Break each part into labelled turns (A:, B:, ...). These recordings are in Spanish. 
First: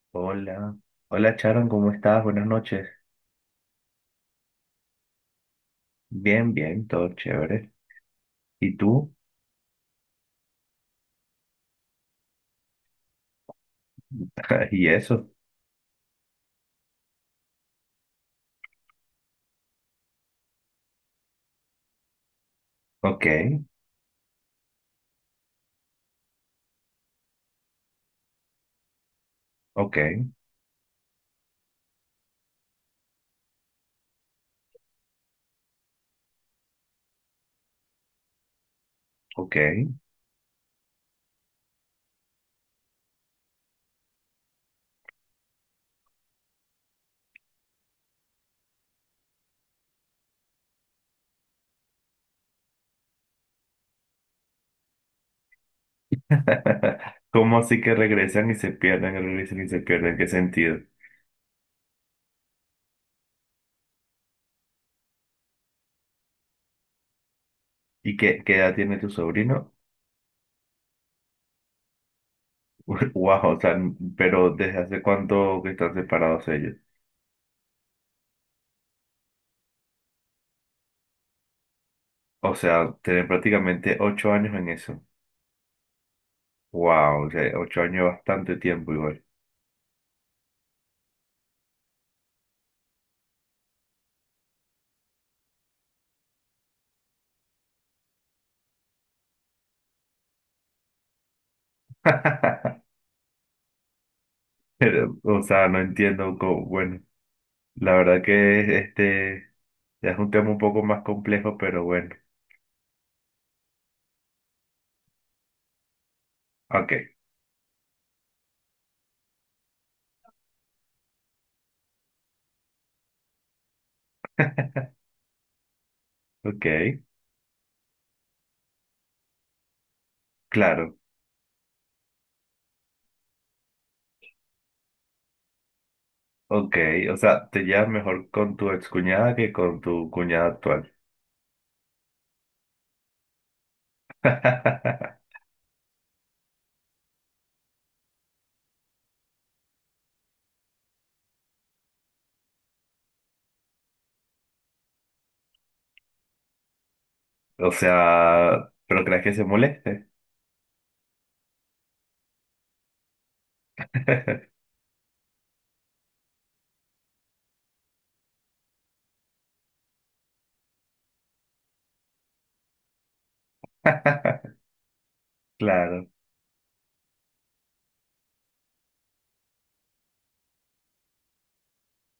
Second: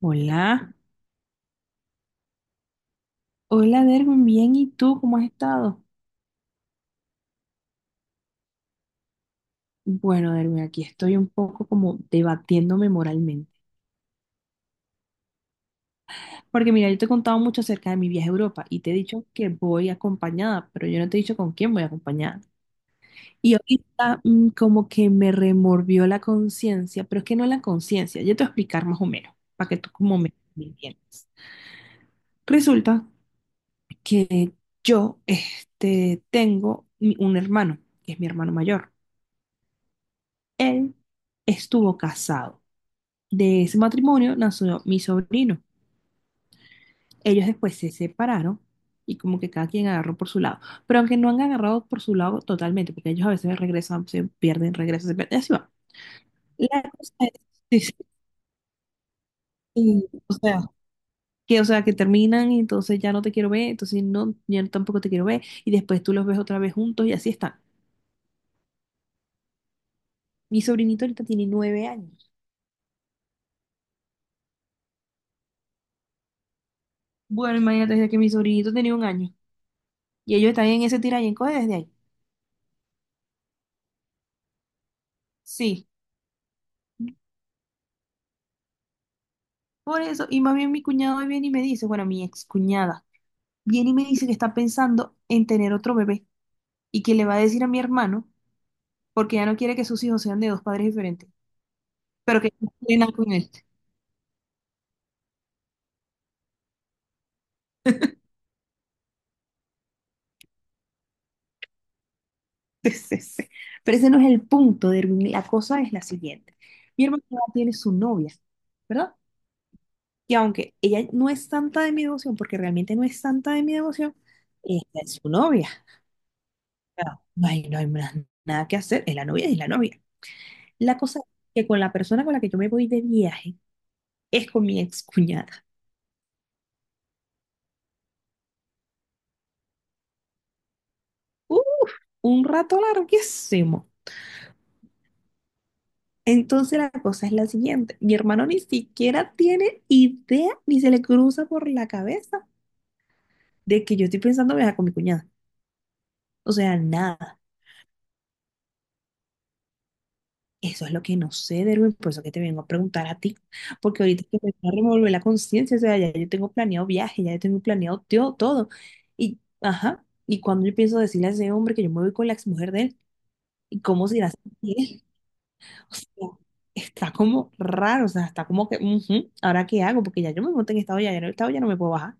A: Hola,
B: Hola, hola Charon, ¿cómo estás? Buenas noches.
A: hola Derwin, bien, ¿y tú cómo has estado?
B: Bien, bien, todo chévere. ¿Y tú?
A: Bueno, Derwin, aquí estoy un poco como debatiéndome moralmente.
B: ¿Y eso?
A: Porque mira, yo te he contado mucho acerca de mi viaje a Europa y te he dicho que voy acompañada, pero yo no te he dicho con quién voy acompañada.
B: Ok,
A: Y ahorita como que me remorvió la conciencia, pero es que no la conciencia, yo te voy a explicar más o menos, para que tú
B: ok,
A: como me entiendas. Resulta que yo este, tengo un hermano, que es mi hermano mayor.
B: ok.
A: Él estuvo casado. De ese matrimonio nació mi sobrino. Ellos después se separaron y como que cada quien agarró por su lado. Pero aunque no han agarrado por su lado totalmente, porque ellos a veces regresan, se pierden, y así va. La cosa es,
B: ¿Cómo
A: sí,
B: así
A: sí,
B: que regresan y se pierden, regresan y se
A: sí,
B: pierden? ¿En ¿Qué
A: o sea,
B: sentido?
A: que terminan y entonces ya no te quiero ver, entonces no, yo tampoco te quiero ver, y después tú los ves otra vez juntos y así están.
B: ¿Y qué, qué edad tiene tu sobrino?
A: Mi sobrinito ahorita tiene 9 años.
B: Wow, o sea, pero ¿desde hace cuánto que están separados ellos?
A: Bueno, imagínate desde que mi sobrinito tenía un año y ellos están en ese tira y encoge desde ahí.
B: O sea, tienen prácticamente 8 años en eso.
A: Sí.
B: Wow, o sea, 8 años es bastante tiempo igual.
A: Por eso, y más bien mi cuñado viene y me dice, bueno, mi excuñada, viene y me dice que está pensando en tener otro bebé y que le va a decir a mi hermano porque ya no quiere que sus hijos sean de dos padres diferentes, pero que no tiene nada con él.
B: Pero, o sea, no entiendo cómo, bueno. La verdad que ya es un tema un poco más complejo, pero bueno.
A: Sí, sí, sí. Pero ese no es el punto, Derwin. La cosa es la siguiente.
B: Ok,
A: Mi hermana tiene su novia, ¿verdad? Y aunque ella no es santa de mi devoción, porque realmente no es santa de mi devoción, ella es su novia.
B: ok,
A: Claro. No hay más nada que hacer, es la novia, es la novia.
B: claro,
A: La cosa es que con la persona con la que yo me voy de viaje es con mi excuñada.
B: ok. O sea, te llevas mejor con tu excuñada que con tu cuñada actual.
A: Uh, un rato larguísimo. Entonces la cosa es la siguiente. Mi hermano ni siquiera tiene idea, ni se le cruza por la cabeza de que yo estoy pensando viajar con mi cuñada. O sea, nada.
B: O sea, ¿pero crees que se moleste?
A: Eso es lo que no sé, Derwin, por eso que te vengo a preguntar a ti, porque ahorita que me va a revolver la conciencia, o sea, ya yo tengo planeado viaje, ya yo tengo planeado todo. Y, ajá, y cuando yo pienso decirle a ese hombre que yo me voy con la exmujer de él, ¿y cómo se irá a sentir? O
B: Claro,
A: sea, está como raro, o sea, está como que, ujú, ¿ahora qué hago? Porque ya yo me monté en esta olla, ya en esta olla no me puedo bajar.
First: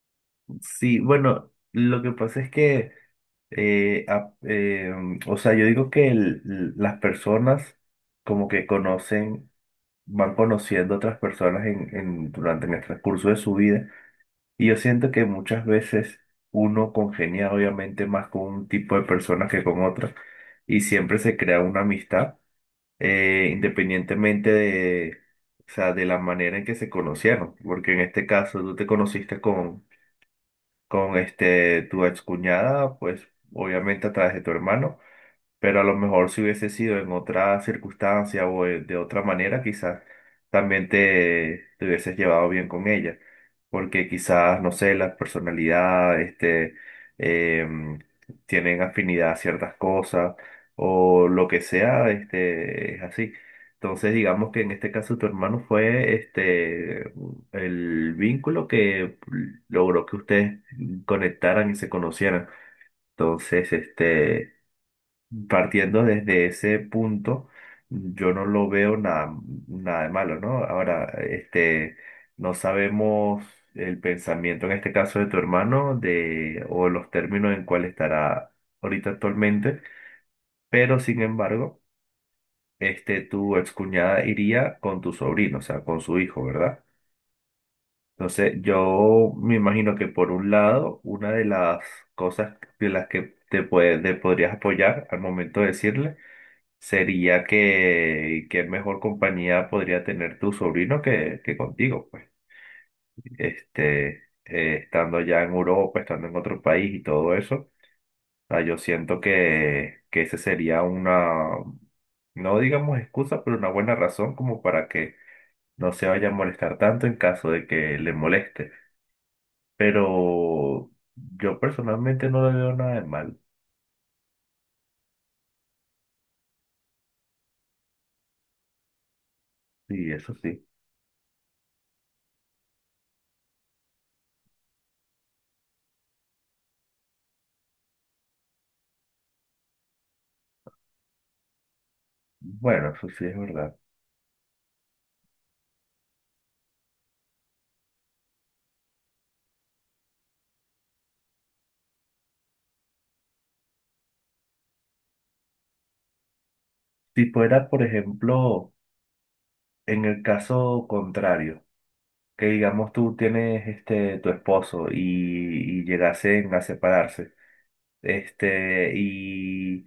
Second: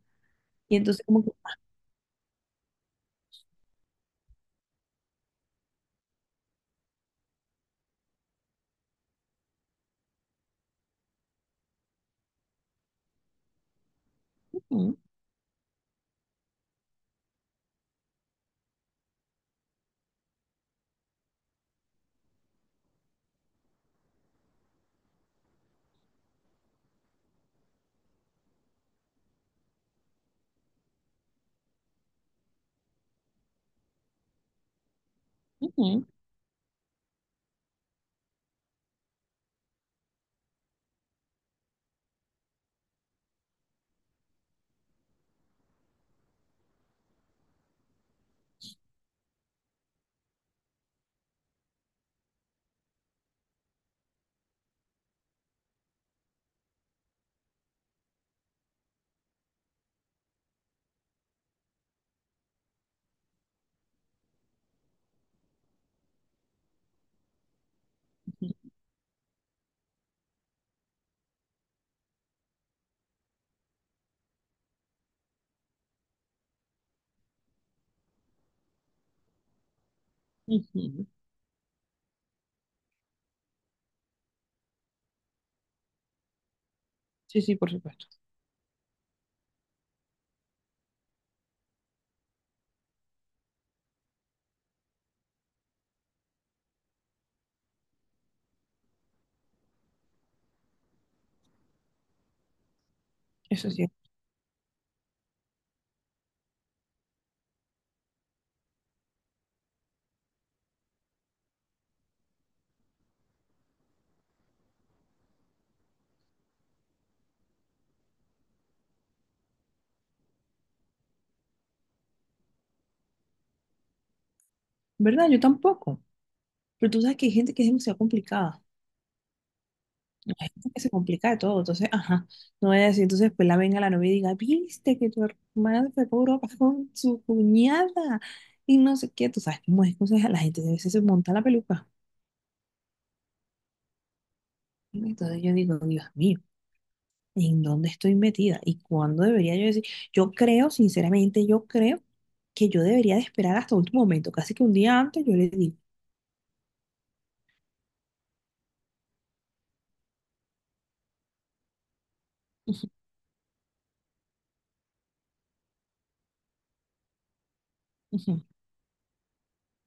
A: Y
B: sí,
A: entonces como que,
B: bueno, lo que pasa es que, eh, a- eh, o sea, yo digo que las personas como que conocen. Van conociendo otras personas durante en el transcurso de su vida. Y yo
A: ujú,
B: siento que muchas veces uno congenia obviamente más con un tipo de personas que con otras y siempre se crea una amistad independientemente de, o sea, de la manera en que se conocieron. Porque en este caso tú te conociste con tu excuñada, pues obviamente a través de tu hermano, pero a lo
A: ujú,
B: mejor si hubiese sido en otra circunstancia o de otra manera, quizás también te hubieses llevado bien con ella, porque quizás, no sé, la personalidad, em, tienen afinidad a ciertas cosas o lo que sea, es así. Entonces, digamos que en este caso tu hermano fue el vínculo que logró que ustedes conectaran y se conocieran. Entonces, este, Partiendo desde ese punto, yo no lo veo nada, nada de malo, ¿no? Ahora, no sabemos el pensamiento en este caso de tu hermano de, o los términos en cuál estará ahorita actualmente, pero
A: ujú.
B: sin embargo, tu excuñada iría con tu sobrino, o sea, con su hijo, ¿verdad?
A: Sí, sí, por supuesto.
B: Entonces, yo me imagino que por un lado, una de las cosas de las que puede, te podrías apoyar al momento de decirle, sería que qué mejor compañía podría tener tu sobrino que contigo, pues,
A: Eso sí.
B: estando ya en Europa, estando en otro país y todo eso, ah, yo siento que ese sería una, no digamos excusa, pero una buena razón como para que no se vaya a molestar tanto en caso de que le moleste. Pero yo personalmente no le veo nada de mal,
A: ¿Verdad? Yo tampoco. Pero tú sabes que hay gente que es demasiado complicada.
B: sí, eso
A: Hay
B: sí.
A: gente que se complica de todo. Entonces, ajá, no voy a decir, entonces pues la venga la novia y diga, viste que tu hermana se fue para Europa con su cuñada y no sé qué. Tú sabes cómo es, entonces la gente a veces se monta la peluca.
B: Bueno, eso sí es verdad.
A: Entonces yo digo, Dios mío, en dónde estoy metida y cuándo debería yo decir. Yo creo, sinceramente, yo creo que yo debería de esperar hasta último momento, casi que un día antes yo le digo,
B: Si fuera, por ejemplo, en el caso contrario, que
A: "Ujú,
B: digamos tú tienes tu esposo y llegasen a separarse,
A: ujú,
B: y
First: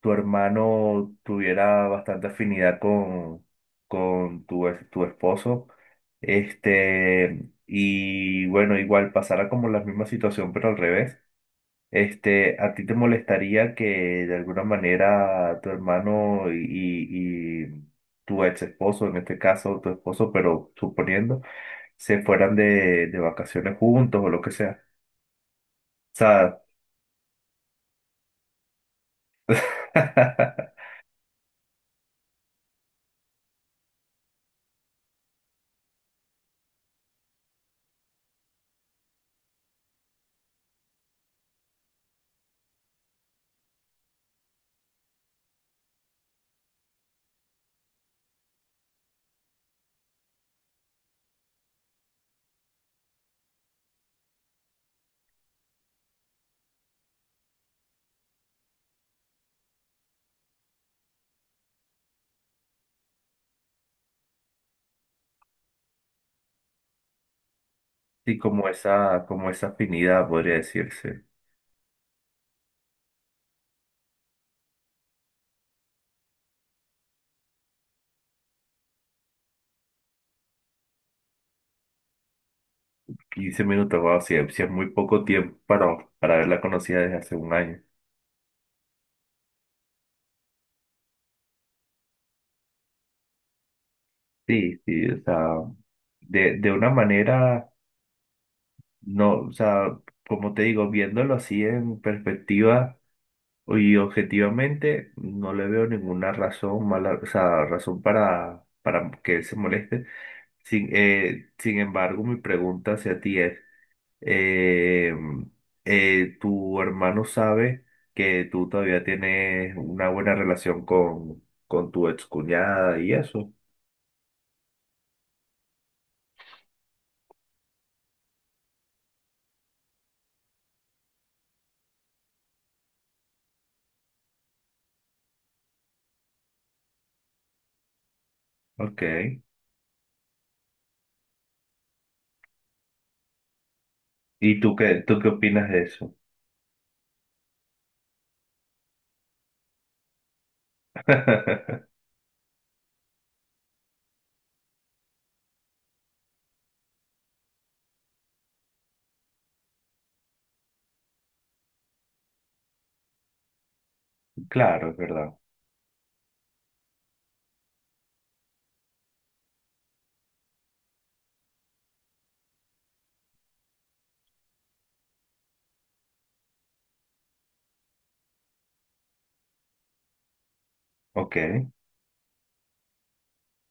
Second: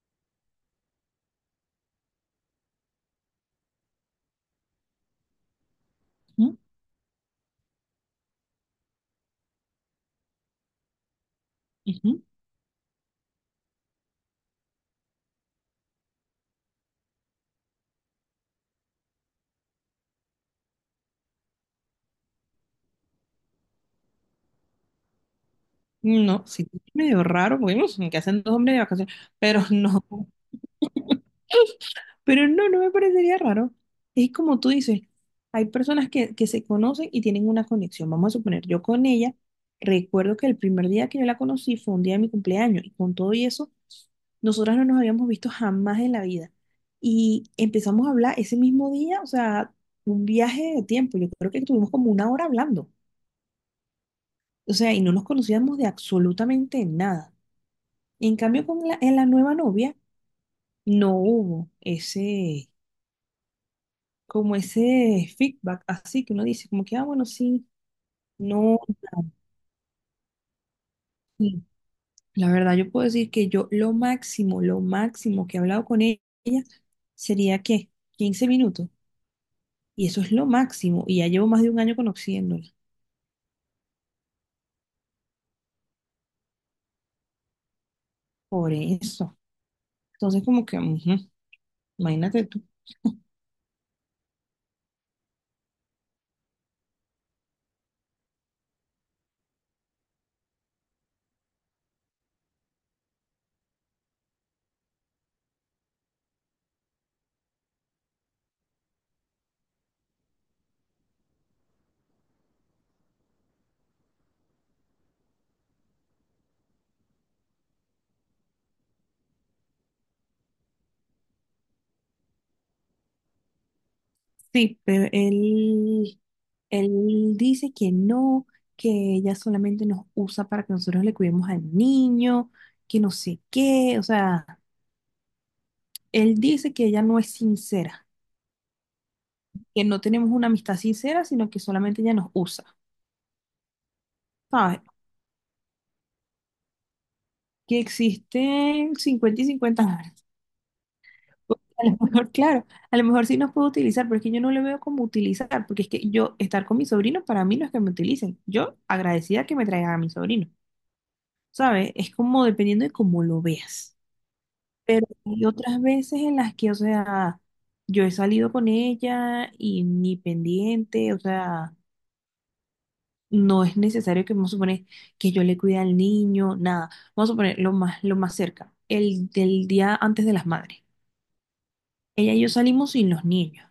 B: tu hermano tuviera bastante afinidad con tu esposo,
A: ujú,
B: y bueno, igual pasara como la misma situación, pero al revés.
A: ujú".
B: ¿A ti te molestaría que de alguna manera tu hermano tu ex esposo, en este caso tu esposo, pero suponiendo, se fueran de vacaciones juntos o lo que sea? O
A: No,
B: sea,
A: sí, es medio raro, porque ujú, ¿qué hacen dos hombres de vacaciones? Pero no. Pero no, no me parecería raro. Es como tú dices, hay personas que se conocen y tienen una conexión. Vamos a suponer, yo con ella, recuerdo que el primer día que yo la conocí fue un día de mi cumpleaños y con todo y eso, nosotras no nos habíamos visto jamás en la vida. Y empezamos a hablar ese mismo día, o sea, un viaje de tiempo. Yo creo que estuvimos como una hora hablando. O sea, y no nos conocíamos de absolutamente nada. En cambio, en la nueva novia no hubo ese como ese feedback, así que uno dice, como que, ah, bueno, sí,
B: sí,
A: no,
B: como esa afinidad, podría decirse.
A: sí. La verdad, yo puedo decir que yo lo máximo que he hablado con ella sería que 15 minutos, y eso es lo máximo, y ya llevo más de un año conociéndola,
B: 15 minutos, wow, sí, sí es muy poco tiempo para haberla conocida desde hace un año.
A: por eso. Entonces, como que, ujú, imagínate tú.
B: Sí, sí, o sea, de una manera. No, o sea, como te digo, viéndolo así en perspectiva y objetivamente, no le veo ninguna razón mala, o sea, razón para que él se moleste. Sin embargo, mi pregunta hacia ti es, eh, ¿tu hermano sabe que tú todavía tienes una buena relación con tu excuñada y eso?
A: Sí, pero él dice que no, que ella solamente nos usa para que nosotros le cuidemos al niño, que no sé qué, o sea. Él dice que ella no es sincera,
B: Ok.
A: que no tenemos una amistad sincera, sino que solamente ella nos usa,
B: ¿Y
A: ¿sabes?
B: tú qué opinas de eso?
A: Que existen 50 y 50 dólares. Porque a lo mejor, claro, a lo mejor sí nos puede utilizar, pero es que yo no le veo como utilizar, porque es que yo estar con mis sobrinos para mí no es que me utilicen. Yo agradecida que me traigan a mi sobrino, ¿sabes? Es como dependiendo de cómo lo veas.
B: Claro, es
A: Pero
B: verdad.
A: hay otras veces en las que, o sea, yo he salido con ella y ni pendiente, o sea, no es necesario que vamos a suponer que yo le cuide al niño, nada. Vamos a poner lo más cerca, el del día antes de las madres.
B: Ok,
A: Ella y yo salimos sin los niños,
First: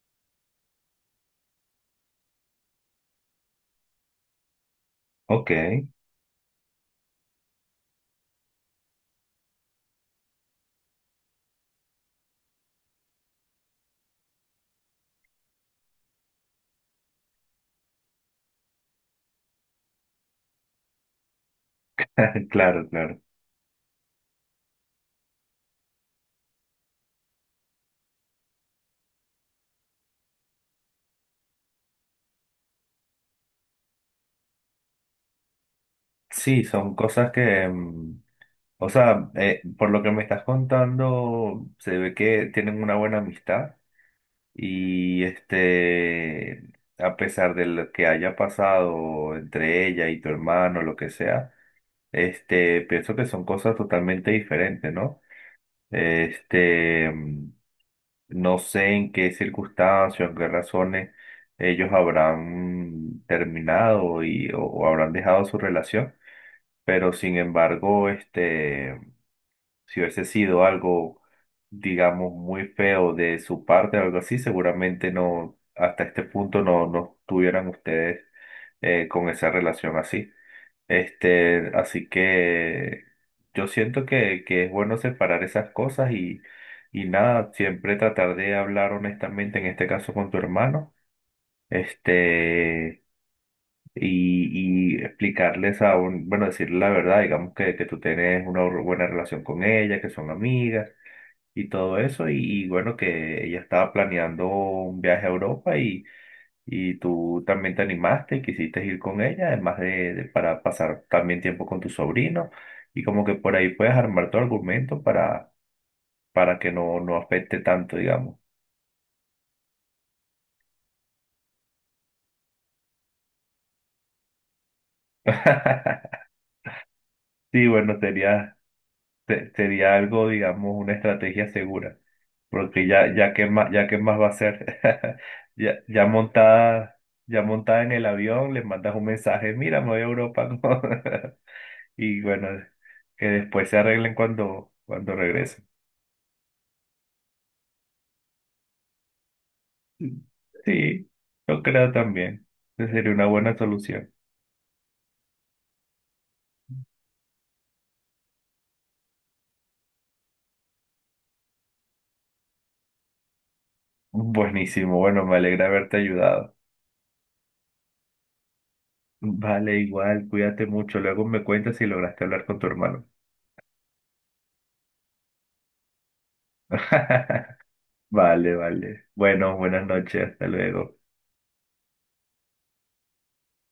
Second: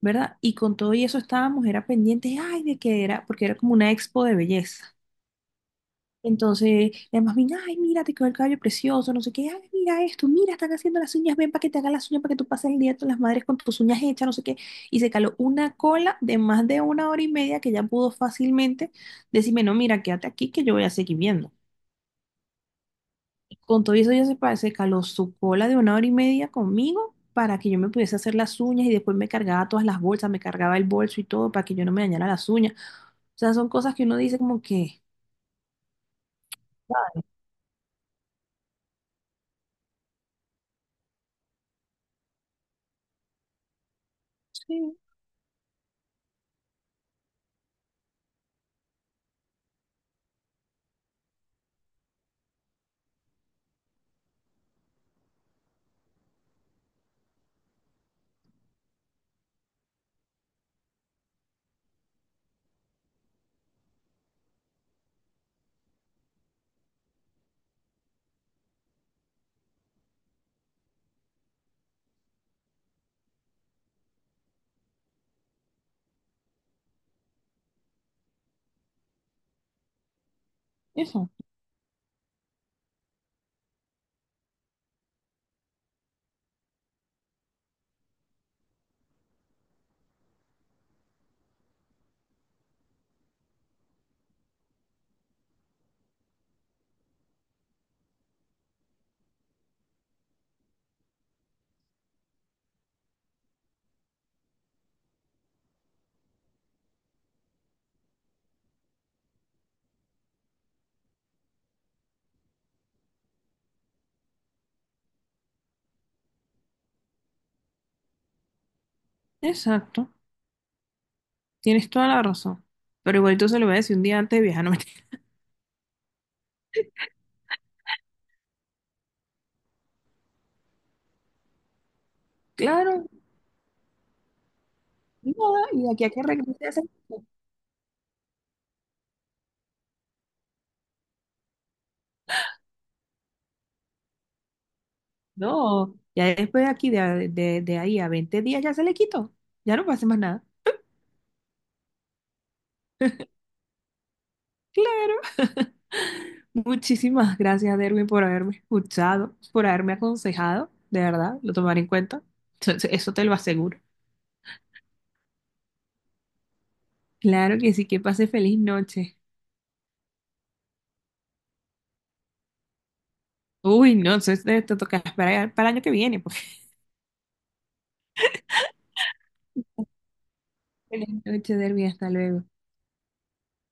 A: ¿verdad? Y con todo y eso estábamos, era pendiente, ay, de que era, porque era como una expo de belleza.
B: ok.
A: Entonces, además viene, ay, mira, te quedó el cabello precioso, no sé qué, ay, mira esto, mira, están haciendo las uñas, ven para que te hagan las uñas, para que tú pases el día con las madres con tus uñas hechas, no sé qué. Y se caló una cola de más de una hora y media que ya pudo fácilmente decirme, no, mira, quédate aquí que yo voy a seguir viendo.
B: Claro, claro.
A: Con todo eso se caló su cola de una hora y media conmigo para que yo me pudiese hacer las uñas y después me cargaba todas las bolsas, me cargaba el bolso y todo para que yo no me dañara las uñas. O sea, son cosas que uno dice como que,
B: Sí, son cosas que, mm, o sea, por lo que me estás contando, se ve que tienen una buena amistad
A: sí,
B: y a pesar de lo que haya pasado entre ella y tu hermano, lo que sea, pienso que son cosas totalmente diferentes, ¿no? Este, mm, no sé en qué circunstancias, en qué razones ellos habrán terminado y, o habrán dejado su relación. Pero sin embargo, si hubiese sido algo, digamos, muy feo de su parte o algo así, seguramente no, hasta este punto no, no estuvieran ustedes con esa relación así.
A: eso,
B: Así que yo siento que es bueno separar esas cosas y nada, siempre tratar de hablar honestamente, en este caso con tu hermano. Este y explicarles a un, bueno, decirle la verdad, digamos que tú tienes una buena relación con ella, que son amigas y todo eso, y bueno, que ella estaba planeando un viaje a Europa y tú también te animaste y quisiste ir con ella, además de, para pasar también tiempo con tu sobrino, y como que por ahí puedes armar tu argumento para que no, no afecte tanto, digamos.
A: exacto. Tienes toda la razón. Pero igualito se lo voy a decir un día antes de viajar. No me...
B: Sí, bueno, sería, sería algo, digamos, una estrategia segura. Porque
A: Claro,
B: ya, ya qué más va a hacer.
A: nada,
B: Ya,
A: y de aquí a que regrese hace...
B: ya montada en el avión, le mandas un mensaje, mira, me voy a Europa. ¿No? Y bueno, que después se arreglen cuando, cuando regresen.
A: No, ya después de aquí, de ahí a 20 días ya se le quitó. Ya no pasa más nada.
B: Sí, yo creo también. Esa sería una buena solución.
A: Claro. Muchísimas gracias, Derwin, por haberme escuchado, por haberme aconsejado. De verdad, lo tomaré en cuenta. Eso te lo aseguro.
B: Buenísimo, bueno, me alegra haberte ayudado.
A: Claro que sí, que pase feliz noche.
B: Vale, igual, cuídate mucho. Luego me cuentas si lograste hablar con tu hermano.
A: Uy, no, te toca esperar para el año que viene. Pues.
B: Vale, vale. Bueno, buenas noches, hasta luego.
A: Feliz noche, Derwin, hasta luego.